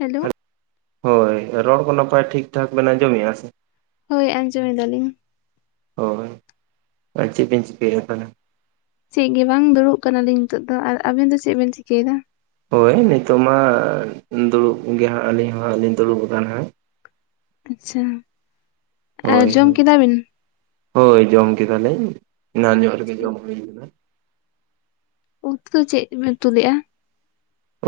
Hello ᱦᱳᱭ ᱨᱚᱲ ᱠᱚ ᱱᱟᱯᱟᱭ ᱴᱷᱤᱠ ᱴᱷᱟᱠ ᱵᱮᱱ ᱟᱸᱡᱚᱢ ᱮᱜᱼᱟ ᱥᱮ? ᱦᱳᱭ ᱟᱸᱡᱚᱢ ᱮᱫᱟ ᱞᱤᱧ ᱾ ᱦᱳᱭ ᱾ ᱪᱤ ᱵᱮᱱ ᱪᱤᱠᱟᱹᱭᱫᱟ ᱛᱟᱦᱟᱞᱮ ᱪᱮᱫ ᱜᱮ ᱵᱟᱝ ᱫᱩᱲᱩᱵ ᱟᱠᱟᱱᱟ ᱞᱤᱧ ᱱᱤᱛᱚᱜ ᱫᱚ ᱾ ᱟᱨ ᱟᱵᱮᱱ ᱫᱚ ᱪᱮᱫ ᱵᱮᱱ ᱪᱤᱠᱟᱹᱭᱮᱫᱟ? ᱦᱳᱭ ᱱᱤᱛᱚᱜ ᱢᱟ ᱫᱩᱲᱩᱵ ᱜᱮ ᱦᱟᱸᱜ ᱟᱹᱞᱤᱧ ᱦᱚᱸ ᱞᱤᱧ ᱫᱩᱲᱩᱵ ᱟᱠᱟᱱᱟ ᱦᱟᱸᱜ ᱾ ᱟᱪᱪᱷᱟ ᱟᱨ ᱦᱳᱭ ᱡᱚᱢ ᱦᱳᱭ ᱠᱮᱫᱟ ᱵᱤᱱ ᱦᱳᱭ ᱡᱚᱢ ᱠᱮᱫᱟ ᱞᱤᱧ ᱮᱱᱟᱝ ᱧᱚᱜ ᱨᱮᱜᱮ ᱡᱚᱢ ᱦᱩᱭᱱᱟ ᱩᱛᱩ ᱫᱚ ᱪᱮᱫ ᱯᱮ ᱩᱛᱩ ᱞᱮᱫᱼᱟ᱾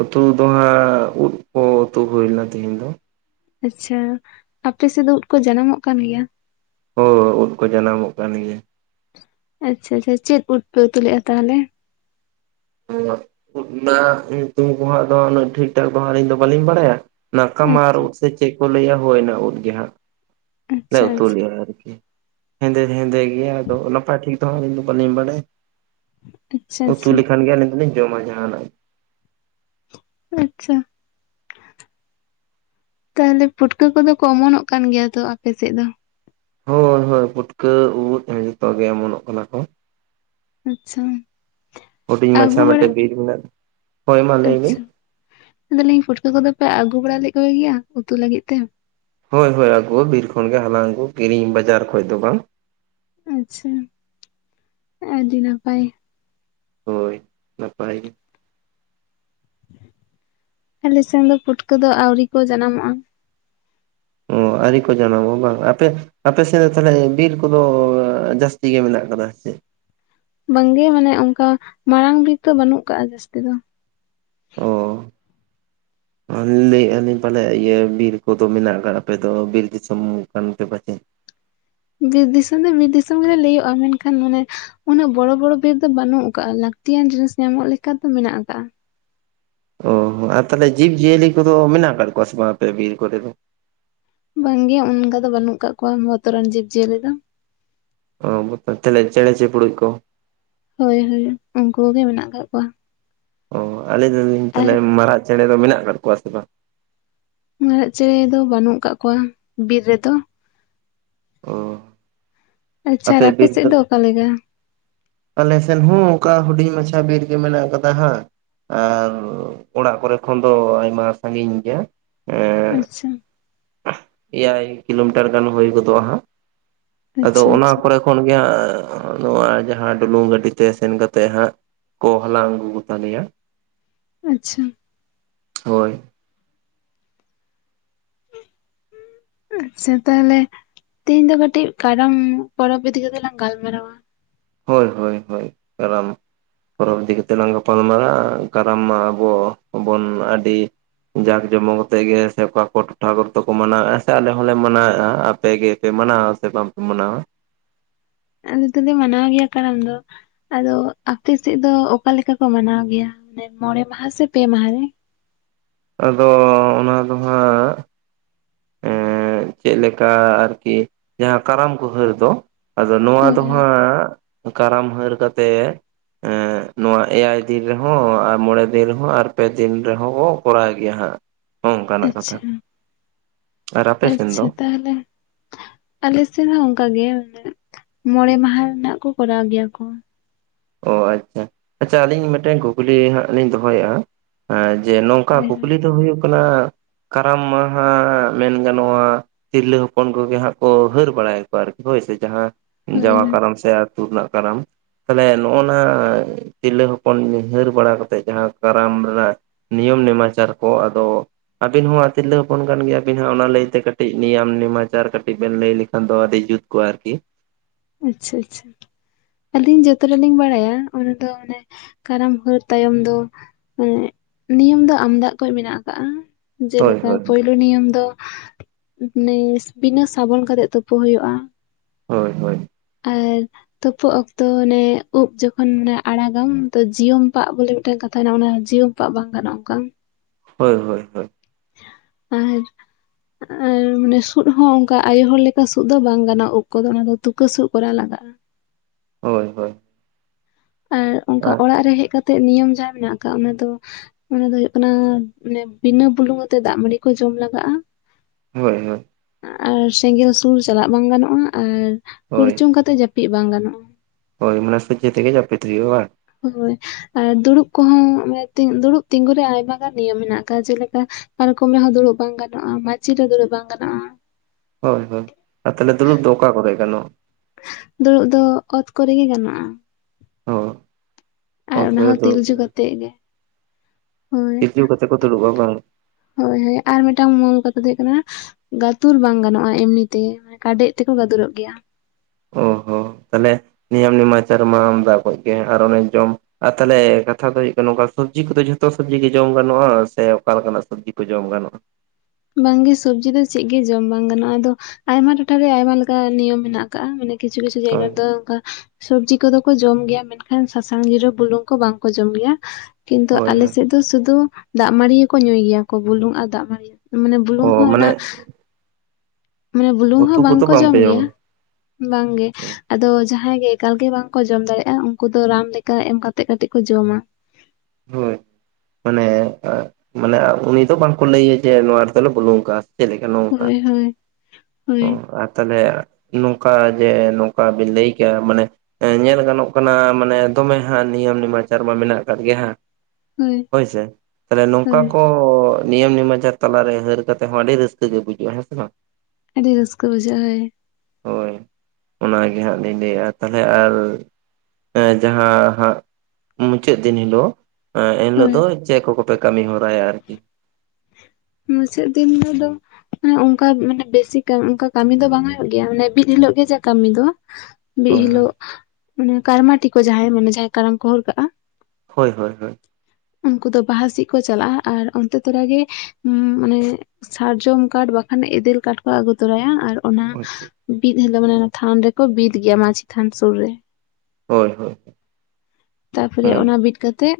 ᱩᱛᱩ ᱫᱚ ᱦᱟᱸᱜ ᱩᱫ ᱠᱚ ᱩᱛᱩ ᱦᱩᱭ ᱞᱮᱱᱟ ᱛᱮᱦᱮᱧ ᱫᱚ ᱟᱪᱪᱷᱟ ᱟᱯᱮ ᱥᱮᱫ ᱫᱚ ᱩᱫ ᱠᱚ ᱡᱟᱱᱟᱢᱚᱜ ᱠᱟᱱ ᱜᱮᱭᱟ᱾ ᱦᱳ ᱩᱫ ᱠᱚ ᱡᱟᱱᱟᱢᱚᱜ ᱠᱟᱱ ᱜᱮᱭᱟ᱾ ᱟᱪᱪᱷᱟ ᱟᱪᱷᱟ ᱪᱮᱫ ᱩᱫ ᱯᱮ ᱩᱛᱩ ᱞᱮᱫᱼᱟ ᱛᱟᱦᱚᱞᱮ ᱚᱱᱟ ᱧᱩᱛᱩᱢ ᱠᱚᱢᱟ ᱫᱚ ᱩᱱᱟᱹᱜ ᱴᱷᱤᱠ ᱴᱷᱟᱠ ᱫᱚᱦᱟᱜ ᱟᱹᱞᱤᱧ ᱫᱚ ᱵᱟᱹᱞᱤᱧ ᱵᱟᱲᱟᱭᱟ᱾ ᱱᱟᱠᱟᱢᱟᱨ ᱟᱪᱪᱷᱟ ᱩᱫ ᱥᱮ ᱪᱮᱫ ᱠᱚ ᱞᱟᱹᱭᱟ ᱦᱳᱭᱱᱟ ᱩᱫ ᱜᱮ ᱦᱟᱸᱜ ᱞᱮ ᱟᱪᱪᱷᱟ ᱟᱪᱪᱷᱟ ᱩᱛᱩᱮᱭᱟ ᱟᱨᱠᱤ ᱦᱮᱸᱫᱮ ᱦᱮᱸᱫᱮ ᱜᱮ ᱟᱫᱚ ᱱᱟᱯᱟᱭ ᱴᱷᱤᱠ ᱟᱹᱞᱤᱧ ᱫᱚ ᱵᱟᱹᱞᱤᱧ ᱵᱟᱲᱟᱭᱟ ᱟᱪᱪᱷᱟ ᱩᱛᱩ ᱟᱪᱪᱷᱟ ᱞᱮᱠᱷᱟᱱ ᱜᱮ ᱟᱹᱞᱤᱧ ᱫᱚᱞᱤᱧ ᱡᱚᱢᱟ ᱡᱟᱦᱟᱱᱟᱜ ᱜᱮ ᱟᱪᱪᱷᱟ ᱛᱟᱦᱚᱞᱮ ᱯᱩᱴᱠᱟᱹ ᱠᱚᱫᱚ ᱠᱚ ᱚᱢᱚᱱᱚᱜ ᱠᱟᱱ ᱜᱮᱭᱟ ᱛᱚ ᱟᱯᱮ ᱥᱮᱫ ᱫᱚ ᱦᱳᱭ ᱦᱳᱭ ᱯᱩᱴᱠᱟᱹ ᱩᱫ ᱡᱚᱛᱚ ᱜᱮ ᱚᱢᱚᱱᱚᱜ ᱠᱟᱱᱟ ᱠᱚ ᱟᱪᱪᱷᱟ ᱦᱚᱰᱤᱧ ᱟᱹᱜᱩ ᱢᱟᱪᱷᱟ ᱢᱤᱫ ᱵᱟᱲᱟ ᱴᱮᱱ ᱵᱤᱨ ᱢᱮᱱᱟᱜ-ᱟ᱾ ᱟᱪᱪᱷᱟ ᱟᱫᱚᱞᱤᱧ ᱯᱷᱩᱴᱠᱟᱹ ᱠᱚᱫᱚ ᱯᱮ ᱟᱹᱜᱩ ᱵᱟᱲᱟ ᱞᱮᱫ ᱠᱚᱜᱮᱭᱟ ᱩᱛᱩ ᱞᱟᱹᱜᱤᱫ ᱛᱮ ᱦᱳᱭ ᱦᱳᱭ ᱟᱹᱜᱩ ᱵᱤᱨ ᱠᱷᱚᱱ ᱜᱮ ᱦᱟᱞᱟᱝ ᱟᱹᱜᱩ ᱠᱤᱨᱤᱧ ᱵᱟᱡᱟᱨ ᱠᱷᱚᱡ ᱫᱚ ᱵᱟᱝ ᱟᱪᱪᱷᱟ ᱟᱹᱰᱤ ᱱᱟᱯᱟᱭ ᱦᱳᱭ ᱱᱟᱯᱟᱭ ᱜᱮ ᱟᱞᱮ ᱥᱮᱝ ᱫᱚ ᱯᱩᱴᱠᱟᱹ ᱫᱚ ᱟᱣᱨᱤ ᱠᱚ ᱡᱟᱱᱟᱢᱚᱜᱼᱟ᱾ ᱚ ᱟᱹᱣᱨᱤ ᱠᱚ ᱡᱟᱱᱟᱢᱚᱜ-ᱟ ᱵᱟᱝ ᱟᱯᱮ ᱟᱯᱮ ᱥᱮᱫ ᱫᱚ ᱛᱟᱦᱚᱞᱮ ᱵᱤᱨ ᱠᱚᱫᱚ ᱡᱟᱹᱥᱛᱤ ᱜᱮ ᱢᱮᱱᱟᱜ ᱟᱠᱟᱫᱟ ᱥᱮ ᱪᱮᱫ ᱵᱟᱝ ᱜᱮ ᱢᱟᱱᱮ ᱚᱱᱠᱟ ᱢᱟᱲᱟᱝ ᱵᱤᱨ ᱫᱚ ᱵᱟᱹᱱᱩᱜ ᱟᱠᱟᱜᱼᱟ ᱡᱟᱹᱥᱛᱤ ᱫᱚ ᱚᱸ ᱟᱹᱞᱤᱧ ᱞᱟᱹᱭᱮᱜ ᱟᱹᱞᱤᱧ ᱯᱟᱞᱮᱜ ᱤᱭᱟᱹ ᱵᱤᱨ ᱠᱚᱫᱚ ᱢᱮᱱᱟᱜ ᱟᱠᱟᱫᱼᱟ ᱟᱯᱮᱫᱚ ᱵᱤᱨ ᱫᱤᱥᱚᱢ ᱠᱟᱱ ᱯᱮ ᱯᱟᱪᱮᱫ ᱵᱤᱨ ᱫᱤᱥᱚᱢ ᱫᱚ ᱵᱤᱨ ᱫᱤᱥᱚᱢ ᱜᱮᱞᱮ ᱞᱟᱹᱭᱚᱜᱼᱟ ᱢᱮᱱᱠᱷᱟᱱ ᱢᱟᱱᱮ ᱩᱱᱟᱹᱜ ᱵᱚᱲᱚ ᱵᱚᱲᱚ ᱵᱤᱨ ᱫᱚ ᱵᱟᱹᱱᱩᱜ ᱟᱠᱟᱜ-ᱟ ᱞᱟᱹᱠᱛᱤᱭᱟᱱ ᱡᱤᱱᱤᱥ ᱧᱟᱢᱚᱜ ᱞᱮᱠᱟ ᱫᱚ ᱢᱮᱱᱟᱜ ᱟᱠᱟᱜᱼᱟ᱾ ᱚ ᱟᱨ ᱛᱟᱦᱚᱞᱮ ᱡᱤᱵᱽ ᱡᱤᱭᱟᱹᱞᱤ ᱠᱚᱫᱚ ᱢᱮᱱᱟᱜ ᱟᱠᱟᱫ ᱠᱚᱣᱟ ᱥᱮ ᱵᱟᱝ ᱟᱯᱮ ᱵᱤᱨ ᱠᱚᱨᱮ ᱫᱚ ᱵᱟᱝ ᱜᱮ ᱚᱱᱠᱟ ᱫᱚ ᱵᱟᱹᱱᱩᱜ ᱠᱟᱜ ᱠᱚᱣᱟ ᱵᱚᱛᱚᱨᱟᱱ ᱡᱤᱵᱽ ᱡᱤᱭᱟᱹᱞᱤ ᱫᱚ [unintelligible] ᱪᱮᱬᱮ ᱪᱩᱯᱲᱩᱡ ᱠᱚ ᱦᱳᱭ ᱦᱳᱭ ᱩᱱᱠᱩ ᱜᱮ ᱢᱮᱱᱟᱜ ᱟᱠᱟᱫ ᱠᱚᱣᱟ᱾ ᱚ ᱟᱞᱮ [inaudible] ᱟᱨ ᱛᱟᱦᱚᱞᱮ ᱢᱟᱨᱟᱜ ᱪᱮᱬᱮ ᱫᱚ ᱢᱮᱱᱟᱜ ᱟᱠᱟᱫ ᱠᱚᱣᱟ ᱥᱮ ᱵᱟᱝ ᱢᱟᱨᱟᱜ ᱪᱮᱬᱮ ᱫᱚ ᱵᱟᱹᱱᱩᱜ ᱟᱠᱟᱫ ᱠᱚᱣᱟ ᱵᱤᱨ ᱨᱮᱫᱚ ᱚ ᱟᱪᱪᱷᱟ ᱟᱨ ᱟᱯᱮ ᱵᱤᱨ ᱥᱮᱫ ᱫᱚ ᱚᱠᱟ ᱞᱮᱠᱟ ᱟᱞᱮ ᱥᱮᱱ ᱦᱚᱸ ᱚᱱᱠᱟ ᱦᱩᱰᱤᱧ ᱢᱟᱪᱷᱟ ᱵᱤᱨ ᱜᱮ ᱢᱮᱱᱟᱜ ᱟᱠᱟᱫᱟ ᱦᱟᱸᱜ ᱟᱨ ᱚᱲᱟᱜ ᱠᱚᱨᱮ ᱠᱷᱚᱱ ᱫᱚ ᱟᱭᱢᱟ ᱥᱟᱹᱜᱤᱧ ᱜᱮᱭᱟ ᱟᱪᱪᱷᱟ ᱮᱭᱟᱭ ᱠᱤᱞᱳ ᱢᱤᱴᱟᱨ ᱜᱟᱱ ᱦᱩᱭ ᱜᱚᱫᱚᱜᱼᱟ ᱦᱟᱸᱜ ᱟᱫᱚ ᱟᱪᱪᱷᱟ ᱚᱱᱟ ᱟᱪᱪᱷᱟ ᱠᱚᱨᱮ ᱠᱷᱚᱱ ᱜᱮ ᱦᱟᱸᱜ ᱱᱚᱣᱟ ᱡᱟᱦᱟ ᱰᱩᱞᱩᱝ ᱜᱟᱹᱰᱤ ᱛᱮ ᱥᱮᱱ ᱠᱟᱛᱮᱜ ᱦᱟᱸᱜ ᱠᱚ ᱦᱟᱞᱟ ᱟᱹᱜᱩ ᱠᱚᱛᱟ ᱞᱮᱭᱟ ᱟᱪᱪᱷᱟ ᱦᱳᱭ ᱟᱪᱪᱷᱟ ᱛᱟᱦᱚᱞᱮ ᱛᱮᱦᱤᱧ ᱫᱚ ᱠᱟᱹᱴᱤᱡ ᱠᱟᱨᱟᱢ ᱯᱚᱨᱚᱵ ᱤᱫᱤ ᱠᱟᱛᱮᱜ ᱞᱟᱝ ᱜᱟᱞᱢᱟᱨᱟᱣᱟ ᱦᱳᱭ ᱦᱳᱭ ᱦᱳᱭ ᱠᱟᱨᱟᱢ ᱯᱚᱨᱚᱵ ᱤᱫᱤ ᱠᱟᱛᱮ ᱞᱟᱝ ᱜᱟᱯᱟᱞᱢᱟᱨᱟ-ᱟ ᱠᱟᱨᱟᱢ ᱢᱟ ᱟᱵᱚ ᱵᱚᱱ ᱟᱹᱰᱤ ᱡᱟᱠ ᱡᱚᱢᱚ ᱠᱟᱛᱮ ᱜᱮ ᱥᱮ ᱚᱠᱟ ᱠᱚ ᱴᱚᱴᱷᱟ ᱠᱚᱨᱮ ᱫᱚᱠᱚ ᱢᱟᱱᱟᱣᱮᱫᱼᱟ ᱥᱮ ᱟᱞᱮ ᱦᱚᱸᱞᱮ ᱢᱟᱱᱟᱣᱮᱫᱼᱟ ᱟᱯᱮᱜ ᱜᱮ ᱢᱟᱱᱟᱣᱟ ᱥᱮ ᱵᱟᱝ ᱯᱮ ᱢᱟᱱᱟᱣᱟ ᱟᱞᱮ ᱫᱚᱞᱮ ᱢᱟᱱᱟᱣ ᱜᱮᱭᱟ ᱠᱟᱨᱟᱢ ᱫᱚ ᱟᱫᱚ ᱟᱯᱮ ᱥᱮᱫ ᱫᱚ ᱚᱠᱟ ᱞᱮᱠᱟ ᱠᱚ ᱢᱟᱱᱟᱣ ᱜᱮᱭᱟ ᱚᱱᱮ ᱢᱚᱬᱮ ᱢᱟᱦᱟ ᱥᱮ ᱯᱮ ᱢᱟᱦᱟ ᱨᱮ ᱟᱫᱚ ᱚᱱᱟ ᱫᱚ ᱦᱟᱸᱜ ᱮᱻ ᱪᱮᱫ ᱞᱮᱠᱟ ᱟᱨᱠᱤ ᱡᱟᱦᱟ ᱠᱟᱨᱟᱢ ᱠᱚ ᱦᱟᱹᱨ ᱫᱚ ᱟᱫᱚ ᱱᱚᱣᱟ ᱦᱳᱭ ᱫᱚ ᱦᱳᱭ ᱦᱟᱸᱜ ᱠᱟᱨᱟᱢ ᱦᱟᱹᱨ ᱠᱟᱛᱮᱫ ᱮᱸ ᱱᱚᱣᱟ ᱮᱭᱟᱭ ᱫᱤᱱ ᱨᱮᱦᱚᱸ ᱟᱨ ᱢᱚᱬᱮ ᱫᱤᱱ ᱨᱮᱦᱚᱸ ᱟᱨ ᱯᱮ ᱫᱤᱱ ᱨᱮᱦᱚᱸ ᱠᱚ ᱠᱚᱨᱟᱣ ᱜᱮᱭᱟ ᱦᱟᱸᱜ ᱚᱝᱠᱟᱱᱟᱜ ᱠᱟᱛᱷᱟ᱾ ᱟᱪᱪᱷᱟ ᱟᱨ ᱟᱯᱮ ᱥᱮᱱ ᱫᱚ ᱟᱪᱪᱷᱟ ᱛᱟᱦᱞᱮ᱾ ᱟᱞᱮ ᱥᱮᱜ ᱦᱚᱸ ᱚᱝᱠᱟ ᱜᱮ ᱢᱚᱬᱮ ᱢᱟᱦᱟ ᱨᱮᱱᱟᱜ ᱠᱚ ᱠᱚᱨᱟᱣ ᱜᱮᱭᱟ ᱠᱚ? ᱚ ᱟᱪᱪᱷᱟ, ᱟᱪᱪᱷᱟ ᱟᱹᱞᱤᱧ ᱢᱤᱫᱴᱮᱱ ᱠᱩᱠᱞᱤ ᱦᱟᱸᱜ ᱞᱤᱧ ᱫᱚᱦᱚᱭᱮᱜᱼᱟ? ᱦᱮᱸ ᱡᱮ, ᱱᱚᱝᱠᱟ ᱦᱳᱭ ᱦᱳᱭ ᱠᱩᱠᱞᱤ ᱫᱚ ᱦᱩᱭᱩᱜ ᱠᱟᱱᱟ, ᱠᱟᱨᱟᱢ ᱢᱟᱦᱟᱜ ᱢᱮᱱ ᱜᱟᱱᱚᱜᱼᱟ ᱛᱤᱨᱞᱟᱹ ᱦᱚᱯᱚᱱ ᱠᱚᱜᱮ ᱦᱟᱸᱜ ᱠᱚ ᱦᱟᱹᱨ ᱵᱟᱲᱟᱭᱟ ᱠᱚ ᱟᱨᱠᱤ ᱦᱳᱭ ᱥᱮ ᱡᱟᱦᱟ ᱦᱳᱭ ᱡᱟᱣᱟ ᱦᱳᱭ ᱠᱟᱨᱟᱢ ᱥᱮ ᱟᱹᱛᱩ ᱨᱮᱱᱟᱜ ᱠᱟᱨᱟᱢ ᱛᱟᱦᱚᱞᱮ ᱱᱚᱜᱼᱚ ᱱᱟ ᱛᱤᱨᱞᱟᱹ ᱦᱚᱯᱚᱱ ᱦᱟᱹᱨ ᱵᱟᱲᱟ ᱠᱟᱛᱮ ᱡᱟᱦᱟᱸ ᱠᱟᱨᱟᱢ ᱨᱮᱱᱟᱜ ᱱᱤᱭᱚᱢ ᱱᱮᱢᱟᱪᱟᱨ ᱠᱚ ᱟᱫᱚ ᱟᱹᱵᱤᱱ ᱦᱚᱸ ᱛᱤᱨᱞᱟᱹ ᱦᱚᱯᱚᱱ ᱠᱟᱱ ᱜᱮᱭᱟᱵᱤᱱ ᱦᱟᱸᱜ ᱚᱱᱟ ᱞᱟᱹᱭ ᱛᱮ ᱠᱟᱹᱴᱤᱡ ᱱᱤᱭᱟᱢ ᱱᱮᱢᱟ ᱪᱟᱨ ᱠᱟᱹᱴᱤᱡ ᱵᱮᱱ ᱞᱟᱹᱭ ᱞᱮᱠᱷᱟᱱ ᱫᱚ ᱟᱹᱰᱤ ᱡᱩᱛᱼᱼ ᱠᱚᱣᱟ ᱟᱨᱠᱤ᱾ ᱟᱪᱪᱷᱟ ᱟᱪᱪᱷᱟ ᱟᱹᱞᱤᱧ ᱡᱚᱛᱚ ᱴᱟ ᱞᱤᱧ ᱵᱟᱲᱟᱭᱟ ᱚᱱᱟ ᱫᱚ ᱢᱟᱱᱮᱼᱼ ᱠᱟᱨᱟᱢ ᱦᱟᱹᱨ ᱛᱟᱭᱚᱢ ᱫᱚ, ᱮᱸ ᱱᱤᱭᱚᱢ ᱫᱚ ᱟᱢᱫᱟᱜ ᱠᱳᱡ ᱢᱮᱱᱟᱜ ᱟᱠᱟᱜ-ᱟ᱾ ᱦᱳᱭ ᱡᱮᱞᱮᱠᱟ ᱦᱳᱭ [unintelligible] [unintelligible] ᱱᱤᱭᱟᱢ ᱫᱚ, ᱢᱟᱱᱮ ᱵᱤᱱᱟᱹ ᱥᱟᱵᱚᱱ ᱠᱟᱛᱮᱜ ᱛᱳᱯᱳ ᱦᱳᱭᱳᱜᱼᱟ᱾ ᱦᱳᱭ - ᱦᱳᱭ᱾ [unintelligible] ᱛᱳᱯᱳᱜ ᱚᱠᱛᱚ ᱚᱱᱮ ᱩᱵ ᱡᱚᱠᱷᱚᱱ ᱟᱲᱟᱜᱟᱢ ᱛᱚ ᱡᱤᱭᱚᱢ ᱯᱟᱜ ᱵᱚᱞᱮ ᱢᱤᱫᱴᱟᱝ ᱠᱟᱛᱷᱟ ᱦᱮᱱᱟᱜ-ᱟ, ᱚᱱᱟ ᱡᱤᱭᱚᱢ ᱯᱟᱜ ᱵᱟᱝ ᱜᱟᱱᱚᱜ-ᱟ ᱚᱱᱠᱟᱱ᱾ ᱦᱳᱭ - ᱦᱳᱭ - ᱦᱳᱭ᱾ ᱟᱨ, ‌ᱟᱨ ᱢᱟᱱᱮ ᱥᱩᱫ ᱦᱚᱸ ᱚᱱᱠᱟ ᱟᱭᱳ ᱦᱚᱲ ᱞᱮᱠᱟ ᱥᱩᱫ ᱫᱚ ᱵᱟᱝ ᱜᱟᱱᱚᱜ ᱩᱵ ᱠᱚᱫᱚ ᱚᱱᱟ ᱫᱚ ᱛᱩᱠᱟᱹ ᱥᱩᱫ ᱠᱚᱨᱟᱣ ᱞᱟᱜᱟᱜᱼᱟ᱾ ᱦᱳᱭ ᱦᱳᱭ᱾ ᱟᱨ ᱚᱱᱠᱟ ᱟᱨ ᱚᱲᱟᱜ ᱨᱮ ᱦᱮᱡ ᱠᱟᱛᱮᱫ ᱱᱤᱭᱚᱢ ᱡᱟᱦᱟᱸ ᱢᱮᱱᱟᱜ ᱟᱠᱟᱜ ᱚᱱᱟ ᱫᱚ ᱚᱱᱟ ᱫᱚ ᱦᱳᱭᱳᱜ ᱠᱟᱱᱟ, ᱢᱟᱱᱮ ᱵᱤᱱᱟᱹ ᱵᱩᱞᱩᱝ ᱟᱛᱮᱜ ᱫᱟᱜ ᱢᱟᱲᱤ ᱠᱚ ᱡᱚᱢ ᱞᱟᱜᱟᱜᱼᱟ, ᱦᱳᱭ ᱦᱳᱭ᱾ ᱟᱨ ᱥᱮᱸᱜᱮᱞ ᱥᱩᱨ ᱪᱟᱞᱟᱜ ᱵᱟᱝ ᱜᱟᱱᱚᱜᱼᱟ, ᱟᱨ ᱦᱳᱭ ᱠᱩᱲᱪᱩᱝ ᱠᱟᱛᱮᱜ ᱡᱟᱹᱯᱤᱫ ᱵᱟᱝ ᱜᱟᱱᱚᱜᱼᱟ᱾ ᱦᱳᱭ ᱢᱟᱱᱮ ᱥᱚᱡᱮ ᱛᱮ ᱜᱮ ᱡᱟᱯᱤᱛ ᱦᱳᱭᱳᱜ ᱵᱟ? ᱦᱳᱭ, ᱟᱨ ᱫᱩᱲᱩᱵ ᱠᱚᱦᱚᱸ ᱚᱱᱮ ᱛᱤ, ᱫᱩᱲᱩᱵ ᱛᱤᱸᱜᱩ ᱨᱮ ᱟᱭᱢᱟ ᱜᱟᱱ ᱱᱤᱭᱚᱢ ᱢᱮᱱᱟᱜ ᱟᱠᱟᱜ-ᱟ᱾ ᱡᱮᱞᱮᱠᱟ ᱯᱟᱨᱠᱚᱢ ᱨᱮᱦᱚᱸ ᱫᱩᱲᱩᱵ ᱵᱟᱝ ᱜᱟᱱᱚᱜᱼᱟ, ᱢᱟᱹᱪᱷᱤ ᱨᱮ ᱫᱩᱲᱩᱵ ᱵᱟᱝ ᱜᱟᱱᱚᱜᱼᱟ᱾ ᱦᱳᱭ - ᱦᱳᱭ ᱟᱨ ᱛᱟᱦᱞᱮ ᱫᱩᱲᱩᱵ ᱫᱚ ᱚᱠᱟ ᱠᱚᱨᱮ ᱜᱟᱱᱚᱜ ᱫᱩᱲᱩᱵ ᱫᱚ ᱚᱛ ᱠᱚᱨᱮ ᱜᱮ ᱜᱟᱱᱚᱜᱼᱟ᱾ ᱦᱚ᱾ ᱟᱨ ᱚᱛ ᱚᱱᱟ ᱠᱚᱨᱮ ᱦᱚᱸ ᱫᱩᱲᱩᱵ ᱛᱤᱞᱡᱩ ᱠᱟᱱᱟ, ᱠᱟᱛᱮᱜ ᱜᱮ ᱦᱳᱭ ᱛᱤᱡᱞᱩ ᱠᱟᱛᱮ ᱠᱚ ᱫᱩᱲᱩᱵ-ᱟ ᱵᱟᱝ? ᱦᱳᱭ ᱦᱳᱭ, ᱟᱨ ᱢᱤᱫᱴᱟᱝ ᱢᱩᱞ ᱠᱟᱛᱷᱟ ᱫᱚ ᱦᱳᱭᱳᱜ ᱠᱟᱱᱟ, ᱜᱟᱛᱩᱨ ᱵᱟᱝ ᱜᱟᱱᱚᱜᱼᱟ ᱮᱢᱱᱤ ᱛᱮ, ᱢᱟᱱᱮ ᱠᱟᱰᱮᱡ ᱛᱮᱠᱚ ᱜᱟᱫᱩᱨᱚᱜ ᱜᱮᱭᱟ᱾ ᱚ ᱦᱚ, ᱛᱟᱦᱞᱮ ᱱᱤᱭᱟᱹᱢ ᱱᱮᱢᱟᱪᱟᱨ ᱢᱟ ᱟᱢᱫᱟ ᱚᱠᱚᱡ ᱜᱮ ᱟᱨ ᱚᱱᱮ ᱡᱚᱢ ᱟᱨ ᱛᱟᱦᱞᱮ ᱠᱟᱛᱷᱟ ᱫᱚ ᱦᱩᱭᱩᱜ ᱠᱟᱱᱟ ᱱᱚᱝᱠᱟ ᱥᱚᱵᱡᱤ ᱠᱚᱫᱚ ᱡᱷᱚᱛᱚ ᱡᱷᱚᱛᱚ ᱥᱚᱵᱡᱤ ᱜᱮ ᱡᱚᱢ ᱜᱟᱱᱚᱜᱼᱟ, ᱫᱚ ᱥᱮ ᱚᱠᱟ ᱞᱮᱠᱟᱱᱟᱜ ᱥᱚᱵᱡᱤ ᱠᱚ ᱡᱚᱢ ᱜᱟᱱᱚᱜᱼᱟ? ᱵᱟᱝᱜᱮ, ᱥᱚᱵᱡᱤ ᱫᱚ ᱪᱮᱫ ᱜᱮ ᱡᱚᱢ ᱵᱟᱝ ᱜᱟᱱᱚᱜᱼᱟ ᱾ᱟᱫᱚ ᱟᱭᱢᱟ ᱴᱚᱴᱷᱟᱨᱮ ᱟᱭᱢᱟ ᱞᱮᱠᱟ ᱱᱤᱭᱚᱢ ᱢᱮᱱᱟᱜ ᱟᱠᱟᱜ-ᱟ ᱢᱟᱱᱮ ᱠᱤᱪᱷᱩ-ᱠᱤᱪᱷᱩ ᱦᱳᱭ ᱡᱟᱭᱜᱟᱨᱮ ᱫᱚ ᱚᱱᱠᱟ ᱥᱚᱵᱡᱤ ᱠᱚᱫᱚ ᱠᱚ ᱡᱚᱢ ᱜᱮᱭᱟ ᱢᱮᱱᱠᱷᱟᱱ ᱥᱟᱥᱟᱝ ᱡᱤᱨᱟᱹ ᱵᱩᱞᱩᱝ ᱠᱚ ᱵᱟᱝ ᱠᱚ ᱡᱚᱢ ᱜᱮᱭᱟ, ᱠᱤᱱᱛᱩ ᱦᱳᱭ ᱟᱞᱮ ᱦᱳᱭ ᱥᱮᱫ ᱫᱚ ᱛᱚ ᱥᱩᱫᱩ ᱫᱟᱜᱢᱟᱹᱲᱤ ᱜᱮᱠᱚ ᱧᱩᱭ ᱜᱮᱭᱟ ᱠᱚ ᱵᱩᱞᱩᱝ ᱟᱨ ᱫᱟᱜ ᱢᱟᱰᱤ, ᱢᱟᱱᱮ ᱵᱩᱞᱩᱝ ᱚ ᱦᱚᱸ ᱚᱱᱟ ᱢᱟᱱᱮ ᱢᱟᱱᱮ ᱵᱩᱞᱩᱝ ᱩᱛᱩ ᱦᱚᱸ ᱠᱚᱫᱚ ᱵᱟᱝᱠᱚ ᱡᱚᱢ ᱵᱟᱝᱯᱮ ᱡᱚᱢᱟ ᱜᱮᱭᱟ ᱵᱟᱝᱜᱮ, ᱟᱫᱚ ᱡᱟᱦᱟᱸᱭ ᱜᱮ ᱮᱠᱟᱞᱜᱮ ᱵᱟᱝᱠᱚ ᱡᱚᱢ ᱫᱟᱲᱮᱭᱟᱜᱼᱟ, ᱩᱱᱠᱩ ᱫᱚ ᱨᱟᱱ ᱞᱮᱠᱟ ᱮᱢ ᱠᱟᱛᱮᱜ ᱠᱟᱹᱴᱤᱡ ᱠᱚ ᱡᱚᱢᱟ᱾ ᱦᱳᱭ ᱢᱟᱱᱮ ᱢᱟᱱᱮ ᱩᱱᱤ ᱫᱚ ᱵᱟᱝᱠᱚ ᱞᱟᱹᱭᱟ ᱡᱮ ᱱᱚᱣᱟ ᱨᱮᱫᱚᱞᱮ ᱵᱩᱞᱩᱝ ᱟᱠᱟᱜᱼᱟ ᱪᱮᱫ ᱞᱮᱠᱟ ᱱᱚᱝᱠᱟ ᱦᱳᱭ ᱦᱳᱭ ᱚ ᱦᱳᱭ ᱟᱨ ᱛᱟᱦᱚᱞᱮ ᱱᱚᱝᱠᱟ ᱡᱮ ᱱᱚᱝᱠᱟ ᱵᱤᱱ ᱞᱟᱹᱭ ᱠᱮᱭᱟ ᱢᱟᱱᱮ ᱧᱮᱞ ᱜᱟᱱᱚᱜ ᱠᱟᱱᱟ ᱢᱟᱱᱮ ᱫᱚᱢᱮ ᱦᱟᱸᱜ ᱱᱤᱭᱚᱢ ᱱᱤᱢᱟᱪᱟᱨ ᱢᱟ ᱢᱮᱱᱟᱜ ᱟᱠᱟᱫ ᱜᱮᱭᱟ ᱦᱟᱸᱜ ᱦᱳᱭ ᱦᱳᱭᱥᱮ ᱛᱟᱦᱚᱞᱮ ᱱᱚᱝᱠᱟ ᱦᱳᱭ ᱠᱚ ᱱᱤᱭᱚᱢ ᱱᱮᱢᱟᱪᱟᱨ ᱛᱟᱞᱟᱨᱮ ᱦᱟᱹᱨ ᱠᱟᱛᱮᱜ ᱦᱚᱸ ᱟᱹᱰᱤ ᱨᱟᱹᱥᱠᱟᱹ ᱜᱮ ᱵᱩᱡᱷᱟᱹᱜᱼᱟ ᱦᱮᱸ ᱥᱮ ᱵᱟᱝ ᱟᱹᱰᱤ ᱨᱟᱹᱥᱠᱟᱹ ᱵᱩᱡᱷᱟᱹᱜ ᱟ ᱦᱚᱭ ᱦᱳᱭ ᱚᱱᱟᱜᱮ ᱦᱟᱸᱜ ᱞᱤᱧ ᱞᱟᱹᱭᱮᱫᱼᱟ ᱛᱟᱦᱚᱞᱮ ᱟᱨ ᱡᱟᱦᱟᱸ ᱦᱟᱸᱜ ᱢᱩᱪᱟᱹᱫ ᱫᱤᱱ ᱦᱤᱞᱳᱜ ᱮ ᱮᱱᱦᱤᱞᱳᱜ ᱦᱳᱭ ᱫᱚ ᱪᱮᱫ ᱠᱚᱠᱚᱯᱮ ᱠᱟᱹᱢᱤ ᱦᱚᱨᱟᱭᱟ ᱟᱨᱠᱤ ᱢᱩᱪᱟᱹᱫ ᱫᱤᱱ ᱦᱤᱞᱳᱜ ᱫᱚ ᱢᱟᱱᱮ ᱚᱝᱠᱟ ᱢᱟᱱᱮ ᱵᱮᱥᱤ ᱠᱟ ᱚᱝᱠᱟ ᱠᱟᱹᱢᱤ ᱫᱚ ᱵᱟᱝ ᱦᱳᱭᱳᱜ ᱜᱮᱭᱟ, ᱢᱟᱱᱮ ᱵᱤᱫ ᱦᱤᱞᱳᱜ ᱜᱮ ᱡᱟ ᱠᱟᱹᱢᱤ ᱫᱚ᱾ ᱵᱤᱜ ᱦᱳᱭ ᱦᱤᱞᱳᱜ ᱢᱟᱱᱮ ᱠᱟᱨᱢᱟᱴᱤ ᱠᱚ ᱡᱟᱦᱟᱸᱭ ᱢᱟᱱᱮ ᱡᱟᱦᱟᱸᱭ ᱠᱟᱨᱟᱢ ᱠᱚ ᱦᱚᱨ [inaudible] ᱠᱟᱜᱼᱟ ᱦᱳᱭ ᱦᱳᱭ ᱦᱳᱭ ᱩᱱᱠᱩ ᱫᱚ ᱵᱟᱦᱟ ᱥᱤᱜ ᱠᱚ ᱪᱟᱞᱟᱜᱼᱟ ᱟᱨ ᱚᱱᱛᱮ ᱛᱚᱨᱟᱜᱮ ᱢᱟᱱᱮ ᱥᱟᱨᱡᱚᱢ ᱠᱟᱴ ᱵᱟᱠᱷᱟᱱ ᱮᱫᱮᱞ ᱠᱟᱴ ᱠᱚ ᱟᱹᱜᱩ ᱛᱚᱨᱟᱭᱟ ᱟᱨ ᱚᱱᱟ ᱵᱤᱫ ᱦᱤᱞᱳᱜ ᱢᱟᱱᱮ ᱚᱱᱟ ᱛᱷᱟᱱ ᱨᱮᱠᱚ ᱵᱤᱫ ᱜᱮᱭᱟ ᱢᱟᱡᱷᱤ ᱛᱷᱟᱱ ᱥᱩᱨ ᱨᱮ ᱦᱳᱭ ᱦᱳᱭ ᱛᱟᱯᱚᱨᱮ ᱦᱩᱸ ᱚᱱᱟ ᱵᱤᱫ ᱠᱟᱛᱮᱜ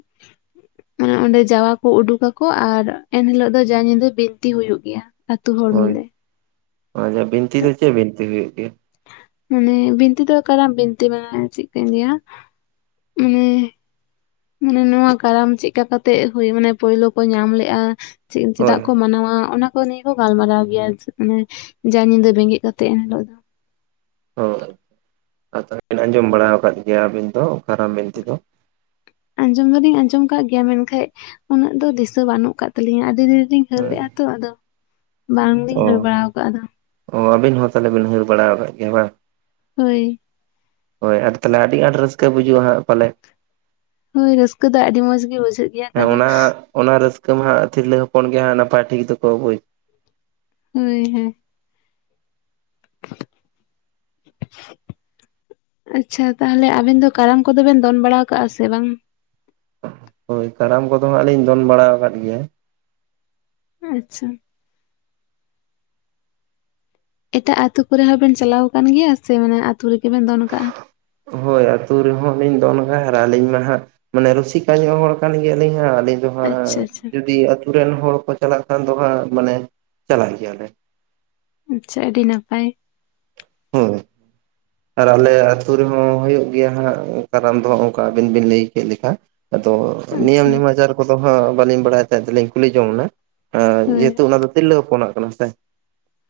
ᱢᱟᱱᱮ ᱚᱸᱰᱮ ᱡᱟᱣᱟ ᱠᱚ ᱩᱰᱩᱠᱟᱠᱚ ᱟᱨ ᱮᱱᱦᱤᱞᱚᱜ ᱫᱚ ᱡᱟ ᱧᱤᱫᱟᱹ ᱵᱤᱱᱛᱤ ᱦᱩᱭᱩᱜ ᱜᱮᱭᱟ ᱟᱹᱛᱩ ᱦᱚᱲ ᱢᱤᱞᱮ ᱟᱪᱪᱷᱟ [inaudible] ᱵᱤᱱᱛᱤ ᱫᱚ ᱪᱮᱫ ᱵᱤᱱᱛᱤ ᱦᱩᱭᱩᱜ ᱜᱮᱭᱟ ᱢᱟᱱᱮ ᱵᱤᱱᱛᱤ ᱫᱚ ᱠᱟᱨᱟᱢ ᱵᱤᱱᱛᱤ ᱢᱟᱱᱮ ᱪᱮᱜ ᱠᱟᱧ ᱞᱟᱭᱟ ᱢᱟᱱᱮ ᱢᱟᱱᱮ ᱱᱚᱣᱟ ᱠᱟᱨᱟᱢ ᱪᱮᱜᱠᱟ ᱠᱟᱛᱮᱜ ᱦᱩᱭ ᱢᱟᱱᱮ ᱯᱳᱭᱞᱳ ᱠᱚ ᱧᱟᱢ ᱞᱮᱜᱼᱟ [inaudible] ᱦᱳᱭ ᱪᱮᱫᱟᱜ ᱠᱚ ᱢᱟᱱᱟᱣᱟ ᱚᱱᱟ ᱠᱚ ᱱᱤᱭᱟᱹ ᱠᱚ ᱜᱟᱞᱢᱟᱨᱟᱣ ᱜᱮᱭᱟ ᱚᱱᱮ [inaudible] ᱡᱟ ᱧᱤᱫᱟᱹ ᱵᱮᱸᱜᱮᱫ ᱠᱟᱛᱮᱫ ᱮᱱᱦᱤᱞᱳᱜ ᱫᱚ ᱦᱳᱭ ᱟ ᱛᱟᱦᱵᱤᱱ [inaudible] ᱟᱸᱡᱚᱢ ᱵᱟᱲᱟ ᱣᱟᱠᱟᱫ ᱜᱮᱭᱟ ᱟᱵᱤᱱ ᱫᱚ ᱚᱠᱟᱨᱟᱢ ᱵᱤᱱᱛᱤ ᱫᱚ ᱟᱸᱡᱚᱢ ᱫᱚᱞᱤᱧ ᱟᱸᱡᱚᱢ ᱠᱟᱜ ᱜᱮᱭᱟ ᱢᱮᱱᱠᱷᱟᱡ ᱩᱱᱟᱹᱜ ᱫᱚ ᱫᱤᱥᱟᱹ ᱵᱟᱹᱱᱩᱜ ᱠᱟᱜ ᱛᱟᱹᱞᱤᱧᱟ ᱟᱰᱤ ᱫᱤᱱ [inaudible] ᱦᱟᱹᱨ ᱦᱳᱭ ᱞᱮᱜᱼᱟ ᱛᱚ ᱟᱫᱚ ᱚ ᱵᱟᱝᱞᱤᱧ ᱦᱟᱹᱨ ᱵᱟᱲᱟ ᱣᱟᱠᱟᱜ ᱟᱫᱚ ᱚ ᱟᱵᱤᱱ ᱦᱚᱸ ᱛᱟᱦᱚᱞᱮ ᱵᱤᱱ ᱦᱟᱹᱨ ᱵᱟᱲᱟ ᱣᱟᱠᱟᱫ ᱜᱮᱭᱟ ᱵᱟᱝ ᱦᱳᱭ ᱦᱳᱭ ᱟ ᱛᱟᱦᱚᱞᱮ ᱟᱹᱰᱤ ᱟᱸᱴ ᱨᱟᱹᱥᱠᱟᱹ ᱵᱩᱡᱩᱜᱼᱟ ᱦᱟᱸᱜ ᱯᱟᱞᱮ ᱦᱳᱭ ᱨᱟᱹᱥᱠᱟᱹ ᱫᱚ ᱟᱹᱰᱤ ᱢᱚᱸᱡᱽ ᱜᱮ ᱵᱩᱡᱷᱟᱹᱜ ᱜᱮᱭᱟ ᱦᱮᱸ ᱠᱟᱨᱚᱱ ᱚᱱᱟ ᱚᱱᱟ ᱨᱟᱹᱥᱠᱟᱹ ᱢᱟ ᱦᱟᱸᱜ ᱛᱤᱨᱞᱟᱹ ᱦᱚᱯᱚᱱ ᱜᱮ ᱦᱟᱸᱜ ᱱᱟᱯᱟᱭ ᱴᱷᱤᱠ ᱫᱚᱠᱚ ᱵᱩᱡ ᱦᱳᱭ ᱦᱮᱸ [inaudible] ᱟᱪᱪᱷᱟ ᱛᱟᱦᱞᱮ ᱟᱵᱮᱱ ᱫᱚ ᱠᱟᱨᱟᱢ ᱠᱚᱫᱚ ᱵᱮᱱ ᱫᱚᱱ ᱵᱟᱲᱟ ᱠᱟᱜᱼᱟ ᱥᱮ ᱵᱟᱝ ᱦᱳᱭ ᱠᱟᱨᱟᱢ ᱠᱚᱫᱚ ᱦᱟᱸᱜ ᱞᱤᱧ ᱫᱚᱱ ᱵᱟᱲᱟ ᱟᱠᱟᱫ ᱜᱮᱭᱟ ᱟᱪᱪᱷᱟ ᱮᱴᱟᱜ ᱟᱛᱩ ᱠᱚᱨᱮ ᱦᱚᱸᱵᱮᱱ ᱪᱟᱞᱟᱣ ᱟᱠᱟᱱ ᱜᱮᱭᱟ ᱥᱮ ᱢᱟᱱᱮ ᱟᱛᱩ ᱨᱮᱜᱮ ᱵᱮᱱ ᱫᱚᱱ ᱠᱟᱜ-ᱟ᱾ ᱦᱳᱭ ᱟᱛᱩ ᱨᱮᱦᱚᱸ ᱞᱤᱧ ᱫᱚᱱᱜᱟ ᱟᱨ ᱟᱹᱞᱤᱧ ᱢᱟ ᱦᱟᱸᱜ ᱢᱟᱱᱮ ᱨᱩᱥᱤᱠᱟᱹ ᱧᱚᱜ ᱦᱚᱲ ᱠᱟᱱ ᱜᱮᱭᱟᱞᱤᱧ ᱦᱟᱸᱜ ᱟᱹᱞᱤᱧ ᱟᱪᱪᱷᱟ ᱟᱪᱪᱷᱟ ᱡᱚᱦᱟᱨᱟᱭ᱾ᱡᱩᱫᱤ ᱟᱛᱳ ᱨᱮᱱ ᱦᱚᱲ ᱠᱚ ᱪᱟᱞᱟᱜ ᱠᱷᱟᱱ ᱫᱚ ᱦᱟᱸᱜ ᱢᱟᱱᱮ ᱪᱟᱞᱟᱜ ᱜᱮᱭᱟᱞᱮ ᱟᱪᱪᱷᱟ᱾ ᱟᱹᱰᱤ ᱱᱟᱯᱟᱭ ᱦᱮᱸ ᱟᱨ ᱟᱞᱮ ᱟᱹᱛᱩ ᱨᱮᱦᱚᱸ ᱦᱩᱭᱩᱜ ᱜᱮᱭᱟ ᱦᱟᱸᱜ ᱠᱟᱨᱟᱢ ᱫᱚ ᱚᱱᱠᱟ ᱟᱹᱵᱤᱱ ᱵᱤᱱ ᱞᱟᱹᱭ ᱠᱮᱫ ᱞᱮᱠᱟ ᱟᱫᱚ ᱱᱤᱭᱚᱢ ᱟᱪᱪᱷᱟ ᱱᱮᱢᱟᱪᱟᱨ ᱠᱚᱫᱚ ᱦᱟᱸᱜ ᱵᱟᱹᱞᱤᱧ ᱵᱟᱲᱟᱭ ᱛᱮᱫ ᱫᱚ ᱞᱤᱧ ᱡᱚᱝᱱᱟ ᱦᱳᱭ ᱡᱮᱦᱮᱛᱩ ᱚᱱᱟ ᱫᱚ ᱛᱤᱨᱞᱟᱹ ᱦᱚᱯᱚᱱᱟᱜ ᱠᱟᱱᱟ ᱥᱮ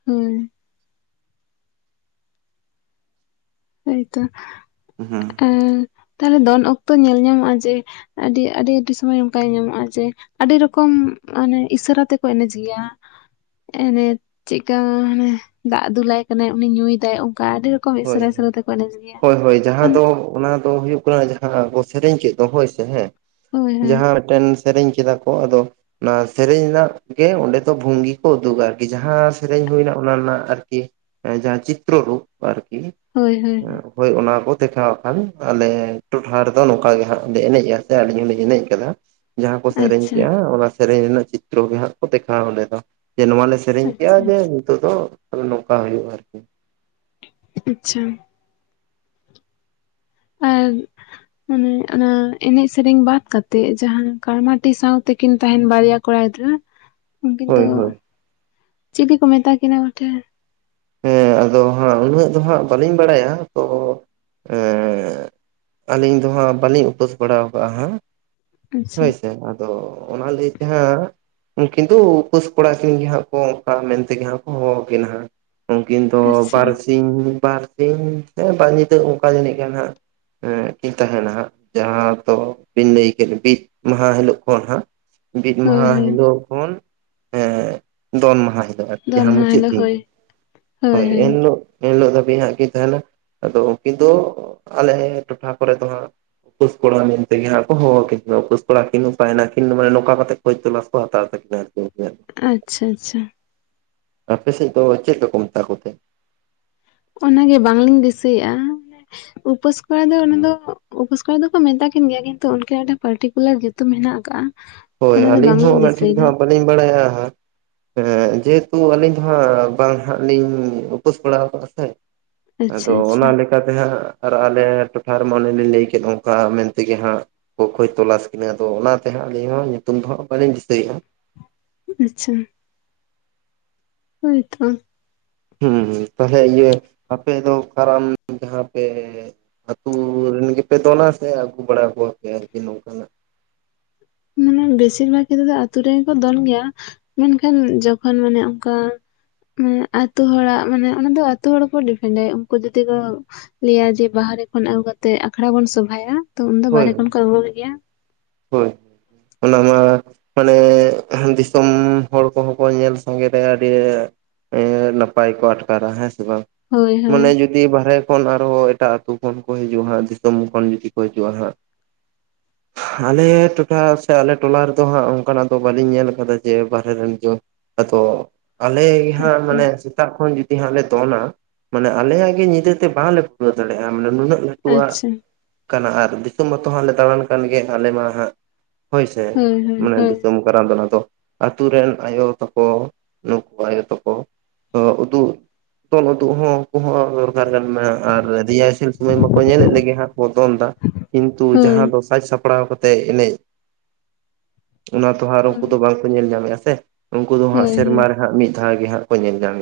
[unintelligible] ᱦᱟᱭᱛᱚ᱾ᱛᱟᱦᱚᱞᱮ ᱫᱚᱱ ᱚᱠᱛᱚ ᱧᱮᱞ ᱧᱟᱢᱚᱜᱼᱟ ᱡᱮ ᱟᱹᱰᱤ ᱟᱹᱰᱤ ᱟᱹᱰᱤ ᱥᱚᱢᱚᱭ ᱱᱚᱝᱠᱟ ᱟᱸᱡᱚᱢᱚᱜᱼᱟ ᱡᱮ ᱟᱹᱰᱤ ᱨᱚᱠᱚᱢ ᱢᱟᱱᱮ ᱤᱥᱟᱹᱨᱟ ᱛᱮᱠᱚ ᱮᱱᱮᱡ ᱜᱮᱭᱟ᱾ ᱚᱱᱮ ᱪᱮᱫᱠᱟ ᱢᱟᱱᱮ ᱫᱟᱜ ᱫᱩᱞᱟᱭ ᱠᱟᱱᱟᱭ ᱩᱱᱤ ᱧᱩᱭᱫᱟᱭ ᱚᱱᱠᱟ ᱟᱹᱰᱤ ᱨᱚᱠᱚᱢ ᱦᱳᱭ ᱤᱥᱟᱹᱨᱟ ᱤᱥᱟᱹᱨᱟ ᱛᱮᱠᱚ ᱮᱱᱮᱡ ᱜᱮᱭᱟ ᱦᱳᱭ ᱦᱳᱭ ᱡᱟᱦᱟᱸ ᱢᱟᱱᱮ ᱫᱚ ᱚᱱᱟ ᱫᱚ ᱦᱩᱭᱩᱜ ᱠᱟᱱᱟ ᱾ᱡᱟᱦᱟᱸ ᱠᱚ ᱥᱮᱨᱮᱧ ᱠᱮᱫ ᱫᱚ ᱦᱳᱭ ᱥᱮ, ᱦᱮᱸ ᱦᱳᱭ ᱦᱳᱭ ᱡᱟᱦᱟᱸ ᱢᱤᱫᱴᱮᱱ ᱥᱮᱨᱮᱧ ᱠᱮᱫᱟ ᱠᱚ ᱟᱫᱚ ᱚᱱᱟ ᱥᱮᱨᱮᱧ ᱨᱮᱱᱟᱜ ᱜᱮ ᱚᱸᱰᱮ ᱫᱚ ᱵᱷᱝᱜᱤ ᱠᱚ ᱩᱫᱩᱜᱟ ᱟᱨᱠᱤ᱾ ᱡᱟᱦᱟᱸ ᱥᱮᱨᱮᱧ ᱦᱩᱭᱱᱟ ᱚᱱᱟ ᱨᱮᱱᱟᱜ ᱟᱨᱠᱤ᱾ ᱡᱟᱦᱟᱸ ᱪᱤᱛᱨᱚ ᱨᱩᱯ ᱟᱨᱠᱤ ᱦᱳᱭ ᱦᱳᱭ ᱦᱳᱭ ᱚᱱᱟ ᱠᱚ ᱫᱮᱠᱷᱟᱣ ᱠᱷᱟᱱ ᱟᱞᱮ ᱦᱚᱭ ᱚᱱᱟ ᱠᱚ ᱫᱮᱠᱷᱟᱣᱼᱟ᱾ᱟᱞᱮ ᱴᱚᱴᱷᱟ ᱨᱮᱫᱚ ᱱᱚᱝᱠᱟ ᱜᱮ ᱦᱟᱸᱜ ᱞᱮ ᱮᱱᱮᱡᱼᱟ ᱥᱮ ᱟᱹᱞᱤᱧ ᱦᱚᱸᱞᱤᱧ ᱮᱱᱮᱡ ᱟᱠᱟᱫᱟ᱾ ᱡᱟᱦᱟᱸ ᱠᱚ ᱥᱮᱨᱮᱧ ᱟᱪᱪᱷᱟ ᱠᱮᱜᱼᱟ᱾ ᱚᱱᱟ ᱥᱮᱨᱮᱧ ᱨᱮᱱᱟᱜ ᱪᱤᱛᱨᱚ ᱜᱮ ᱦᱟᱸᱜ ᱠᱚ ᱫᱮᱠᱷᱟᱣᱟ᱾ ᱚᱸᱰᱮ ᱫᱚ ᱡᱮ ᱱᱚᱣᱟ ᱞᱮ ᱥᱮᱨᱮᱧ ᱠᱮᱜᱼᱟ ᱟᱪᱪᱷᱟ ᱡᱮ ᱟᱪᱪᱷᱟ ᱱᱤᱛᱚᱜ ᱫᱚ ᱱᱚᱝᱠᱟ ᱦᱩᱭᱩᱜᱼᱟ ᱟᱨᱠᱤ ᱟᱪᱪᱷᱟ᱾ ᱟᱨ ᱢᱟᱱᱮ ᱚᱱᱟ ᱮᱱᱮᱡ ᱥᱮᱨᱮᱧ ᱵᱟᱫ ᱠᱟᱛᱮᱜ ᱡᱟᱦᱟᱸ ᱠᱟᱲᱢᱟᱴᱤ ᱥᱟᱶᱛᱮᱠᱤᱱ ᱛᱟᱦᱮᱱ ᱵᱟᱨᱭᱟ ᱠᱚᱲᱟ ᱜᱤᱫᱽᱨᱟᱹ᱾ᱩᱱᱠᱤᱱ ᱫᱚ ᱦᱳᱭ ᱦᱳᱭ ᱪᱤᱞᱤ ᱠᱚ ᱢᱮᱛᱟ ᱠᱤᱱᱟ ᱵᱚᱴᱷᱮ? ᱦᱮᱸ ᱟᱫᱚ ᱦᱟᱸᱜ ᱩᱱᱟᱹᱜ ᱫᱚ ᱦᱟᱸᱜ ᱵᱟᱹᱞᱤᱧ ᱵᱟᱲᱟᱭᱟ ᱛᱚ ᱟᱹᱞᱤᱧ ᱫᱚ ᱦᱟᱸᱜ ᱵᱟᱹᱞᱤᱧ ᱩᱯᱟᱹᱥ ᱵᱟᱲᱟᱠᱟᱜᱼᱟ ᱦᱟᱜ ᱟᱪᱪᱷᱟ ᱦᱳᱭ ᱥᱮ᱾ ᱟᱫᱚ ᱚᱱᱟ ᱞᱟᱹᱭ ᱛᱮ ᱦᱟᱸᱜ ᱩᱱᱠᱤᱱ ᱫᱚ ᱩᱯᱟᱹᱥ ᱠᱚᱲᱟ ᱠᱤᱱ ᱜᱮ ᱦᱟᱸᱜ ᱠᱚ ᱚᱱᱠᱟ ᱢᱮᱱᱛᱮᱜᱮ ᱦᱟᱸᱜ ᱠᱚ ᱦᱚᱦᱚᱣᱟᱠᱤᱱᱟ ᱦᱟᱸᱜ᱾ ᱩᱱᱠᱤᱱ ᱫᱚ ᱟᱪᱪᱷᱟ ᱵᱟᱨᱥᱤᱧ ᱵᱟᱨᱫᱤᱱ ᱵᱟᱨ ᱧᱤᱫᱟᱹ ᱚᱱᱠᱟ ᱡᱟᱹᱱᱤᱡ ᱜᱮ ᱦᱟᱸᱜ ᱠᱤᱱ ᱛᱟᱦᱮᱱᱟ ᱦᱟᱸᱜ᱾ ᱡᱟᱦᱟᱸ ᱫᱚ ᱵᱤᱱ ᱞᱟᱹᱭ ᱠᱮᱫ ᱵᱤᱫ ᱢᱟᱦᱟ ᱦᱤᱞᱚᱜ ᱠᱷᱚᱱ ᱦᱟᱸᱜ ᱵᱤᱫ ᱦᱳᱭ ᱢᱟᱦᱟ ᱦᱳᱭ ᱦᱤᱞᱳᱜ ᱠᱷᱚᱱ ᱫᱚᱱ ᱢᱟᱦᱟ ᱦᱤᱞᱳᱜ ᱟᱨᱠᱤ ᱫᱚᱱ ᱡᱟᱦᱟᱸ ᱢᱟᱦᱟ ᱢᱩᱪᱟᱹᱫ ᱦᱤᱞᱳᱜ ᱫᱤᱱ᱾ ᱦᱳᱭ ᱦᱳᱭ᱾ ᱮᱱ ᱦᱤᱞᱚᱜ ᱮᱱᱦᱤᱞᱳᱜ ᱫᱷᱟᱹᱵᱤᱡ ᱦᱟᱜ ᱠᱤᱱ ᱛᱟᱦᱮᱱᱟ᱾ ᱟᱫᱚ ᱩᱱᱠᱤᱱ ᱫᱚ ᱟᱞᱮ ᱴᱚᱴᱷᱟ ᱠᱚᱨᱮ ᱫᱚ ᱦᱟᱸᱜ ᱩᱯᱟᱹᱥ ᱠᱚᱲᱟ ᱢᱮᱱᱛᱮ ᱜᱮ ᱦᱟᱸᱜ ᱠᱚ ᱦᱚᱦᱚ ᱟᱹᱠᱤᱱ ᱠᱟᱱᱟ᱾ ᱩᱯᱟᱹᱥ ᱠᱚᱲᱟ ᱠᱤᱱ ᱚᱠᱟᱭ ᱱᱟ ᱠᱤᱱ ᱢᱟᱱᱮ ᱱᱚᱝᱠᱟ ᱠᱟᱛᱮ ᱠᱷᱚᱡᱽ ᱛᱚᱞᱟᱥ ᱠᱚ ᱦᱟᱛᱟᱣ ᱛᱟᱠᱤᱱᱟ ᱟᱨᱠᱤ ᱩᱱᱠᱤᱱᱟᱜ᱾ ᱫᱚ ᱟᱪᱪᱷᱟ ᱟᱪᱪᱷᱟ᱾ ᱟᱯᱮ ᱥᱮᱫ ᱫᱚ ᱪᱮᱫ ᱞᱮᱠᱟ ᱠᱚ ᱢᱮᱛᱟ ᱠᱚ ᱛᱮ᱾ ᱚᱱᱟᱜ ᱜᱮ ᱵᱟᱝᱞᱤᱧ ᱫᱤᱥᱟᱹᱭᱮᱫᱼᱟ ᱩᱯᱟᱹᱥ ᱠᱚᱲᱟ ᱫᱚ, ᱚᱱᱟ ᱫᱚ ᱩᱯᱟᱹᱥ ᱠᱚᱲᱟ ᱫᱚᱠᱚ ᱢᱮᱛᱟ ᱠᱤᱱ ᱜᱮᱭᱟ᱾ ᱠᱤᱱᱛᱩ ᱩᱱᱠᱤᱱ ᱟᱜ ᱢᱤᱫᱴᱟᱝ ᱯᱟᱨᱴᱤᱠᱩᱞᱟᱨ ᱧᱩᱛᱩᱢ ᱫᱚ ᱢᱮᱱᱟᱜ ᱟᱠᱟᱫᱼᱟ᱾ ᱦᱳᱭ᱾ ᱚᱱᱟ ᱟᱹᱞᱤᱧ ᱦᱚᱸ ᱩᱱᱟᱹᱜ ᱴᱷᱤᱠ ᱫᱚ ᱦᱟᱜ ᱵᱟᱹᱞᱤᱧ ᱵᱟᱲᱟᱭᱟ ᱦᱟᱸᱜ᱾ ᱦᱮᱸ ᱡᱮᱦᱮᱛᱩ ᱟᱹᱞᱤᱧ ᱫᱚ ᱦᱟᱜ ᱵᱟᱝ ᱦᱟᱜ ᱞᱤᱧ ᱩᱯᱟᱹᱥ ᱵᱟᱲᱟ ᱟᱠᱟᱫᱟ ᱥᱮ᱾ ᱟᱪᱪᱷᱟ ᱟᱫᱚ ᱟᱪᱪᱷᱟ ᱚᱱᱟ ᱞᱮ ᱞᱮᱠᱟᱛᱮ ᱦᱟᱸᱜ ᱟᱨ ᱟᱞᱮ ᱴᱚᱴᱷᱟ ᱨᱮᱢᱟ ᱚᱱᱮ ᱞᱤᱧ ᱞᱟᱹᱭ ᱠᱮᱫ ᱚᱱᱠᱟ ᱢᱮᱱᱛᱮᱜᱮ ᱦᱟᱸᱜ ᱠᱚ ᱠᱷᱚᱡᱽ ᱛᱚᱞᱟᱥ ᱠᱤᱱᱟᱹ᱾ᱟᱫᱚ ᱚᱱᱟ ᱛᱮ ᱦᱟᱸᱜ ᱟᱹᱞᱤᱧ ᱦᱚᱸ ᱧᱩᱛᱩᱢ ᱫᱚ ᱦᱟᱸᱜ ᱵᱟᱹᱞᱤᱧ ᱫᱤᱥᱟᱹᱭᱮᱫᱼᱟ᱾ ᱟᱪᱪᱷᱟ᱾ ᱦᱳᱭ ᱛᱚ᱾ ᱦᱩᱸ ᱛᱟᱞᱦᱮ ᱤᱭᱟᱹ ᱟᱯᱮ ᱫᱚ ᱠᱟᱨᱟᱢ ᱡᱟᱦᱟᱸ ᱯᱮ ᱟᱹᱛᱩ ᱨᱮᱱ ᱜᱮᱯᱮ ᱫᱚᱞᱟ ᱥᱮ ᱟᱹᱜᱩ ᱵᱟᱲᱟ ᱠᱚᱣᱟᱯᱮ ᱟᱨᱠᱤ ᱱᱚᱝᱠᱟᱱᱟᱜ᱾ ᱢᱟᱱᱮ ᱵᱮᱥᱤᱨ ᱵᱷᱟᱜᱽ ᱠᱷᱮᱛᱨᱮ ᱫᱚ ᱟᱛᱩ ᱨᱮᱜᱮᱠᱚ ᱫᱚᱱ ᱜᱮᱭᱟ ᱢᱮᱱᱠᱷᱟᱱ ᱡᱚᱠᱷᱚᱱ ᱢᱟᱱᱮ ᱚᱝᱠᱟ ᱢᱟᱱᱮ ᱟᱛᱳ ᱦᱚᱲᱟᱜ ᱢᱟᱱᱮ ᱚᱱᱟ ᱫᱚ ᱟᱛᱳ ᱦᱚᱲ ᱚᱯᱚᱨ ᱰᱤᱯᱮᱱᱰᱟᱭ ᱩᱱᱠᱩ ᱡᱩᱫᱤ ᱠᱚ ᱞᱟᱹᱭᱟ ᱡᱮ ᱵᱟᱦᱨᱮ ᱠᱷᱚᱱ ᱟᱹᱜᱩ ᱠᱟᱛᱮᱜ ᱟᱠᱷᱲᱟ ᱵᱚᱱ ᱥᱚᱵᱷᱟᱭᱟ ᱛᱚ ᱩᱱᱫᱚ ᱦᱳᱭ ᱵᱟᱦᱨᱮ ᱠᱷᱚᱱ ᱠᱚ ᱟᱹᱜᱩ ᱠᱚᱜᱮᱭᱟ᱾ ᱦᱳᱭ ᱚᱱᱟ ᱢᱟ ᱢᱟᱱᱮ ᱫᱤᱥᱚᱢ ᱦᱚᱲ ᱠᱚᱦᱚᱸ ᱠᱚ ᱧᱮᱞ ᱥᱟᱸᱜᱮᱩᱟ ᱟᱹᱰᱤ ᱮᱸ ᱱᱟᱯᱟᱭ ᱠᱚ ᱟᱴᱠᱟᱨᱟ ᱦᱮᱸ ᱥᱮ ᱵᱟᱝ᱾ ᱦᱳᱭ ᱦᱳᱭ ᱢᱟᱱᱮ ᱡᱩᱫᱤ ᱵᱟᱨᱦᱮ ᱠᱷᱚᱱ ᱟᱨᱦᱚᱸ ᱮᱴᱟᱜ ᱟᱹᱛᱩ ᱠᱷᱚᱱ ᱠᱚ ᱦᱤᱡᱩᱜᱼᱟ ᱦᱟᱸᱜ ᱫᱤᱥᱚᱢ ᱠᱷᱚᱱ ᱡᱩᱫᱤ ᱠᱚ ᱦᱤᱡᱩᱜ-ᱟ ᱦᱟᱸᱜ᱾ ᱟᱞᱮ ᱴᱚᱴᱷᱟ ᱥᱮ ᱟᱞᱮ ᱴᱚᱞᱟ ᱨᱮᱫᱚ ᱦᱟᱸᱜ ᱚᱝᱠᱟᱱᱟᱜ ᱫᱚ ᱵᱟᱞᱤᱧ ᱧᱮᱞ ᱠᱟᱫᱟ ᱡᱮ ᱵᱟᱨᱦᱮ ᱨᱮᱱ ᱡᱮ ᱟᱫᱚ ᱟᱞᱮ ᱜᱮ ᱦᱟᱸᱜ ᱟᱪᱪᱷᱟ ᱢᱟᱱᱮ ᱥᱮᱛᱟᱜ ᱠᱷᱚᱱ ᱡᱩᱫᱤ ᱦᱟᱸᱜ ᱞᱮ ᱫᱚᱱᱟ ᱢᱟᱱᱮ ᱟᱞᱮᱭᱟᱜ ᱜᱮ ᱧᱤᱫᱟᱹ ᱛᱮ ᱵᱟᱝᱞᱮ ᱯᱩᱨᱟᱹᱣ ᱫᱟᱲᱮᱭᱟᱜ ᱢᱮ ᱱᱩᱱᱟᱹᱜ ᱞᱟᱹᱴᱩᱣᱟᱜ ᱟᱪᱪᱷᱟ ᱠᱟᱱᱟ ᱟᱨ ᱫᱤᱥᱚᱢ ᱢᱚᱛᱚ ᱦᱟᱸᱜ ᱞᱮ ᱫᱟᱬᱟᱱ ᱠᱟᱱ ᱜᱮᱭᱟ ᱟᱞᱮ ᱢᱟ ᱦᱟᱸᱜ ᱦᱳᱭᱥᱮ ᱦᱳᱭ ᱦᱳᱭ ᱢᱟᱱᱮ ᱦᱳᱭ ᱫᱤᱥᱚᱢ [unintelligible] ᱫᱚ ᱚᱱᱟ ᱫᱚ ᱟᱛᱩ ᱨᱮᱱ ᱟᱭᱳ ᱛᱟᱠᱚ ᱱᱩᱠᱩ ᱟᱭᱳ ᱛᱟᱠᱚ ᱩᱫᱩᱜ ᱫᱚᱱ ᱩᱫᱩᱜ ᱦᱚᱸ ᱩᱝᱠᱩ ᱦᱚᱸ [unintelligible] ᱟᱨ ᱨᱤᱭᱟᱭᱥᱮᱞ ᱢᱟᱠᱚ ᱧᱮᱞᱮᱫ ᱞᱮᱜᱮ ᱦᱟᱸᱜ ᱠᱚ ᱫᱚᱱᱫᱟ, ᱠᱤᱱᱛᱩ ᱦᱳᱭ ᱡᱟᱦᱟᱸ ᱫᱚ ᱥᱟᱡᱽ ᱥᱟᱯᱲᱟᱣ ᱠᱟᱛᱮᱫ ᱮᱱᱮᱡ ᱚᱱᱟ ᱛᱚ ᱦᱟᱸᱜ ᱟᱨ ᱩᱝᱠᱩ ᱦᱳᱭ ᱫᱚ ᱵᱟᱝ ᱧᱮᱞ ᱧᱟᱢᱮᱜᱼᱟ ᱥᱮ, ᱩᱝᱠᱩ ᱫᱚ ᱦᱟᱸᱜ ᱦᱳᱭ ᱦᱳᱭ ᱥᱮᱨᱢᱟ ᱨᱮ ᱦᱟᱸᱜ ᱢᱤᱫ ᱫᱷᱟᱣ ᱜᱮ ᱦᱟᱸᱜ ᱠᱚ ᱧᱮᱞ ᱧᱟᱢᱮᱜᱼᱟ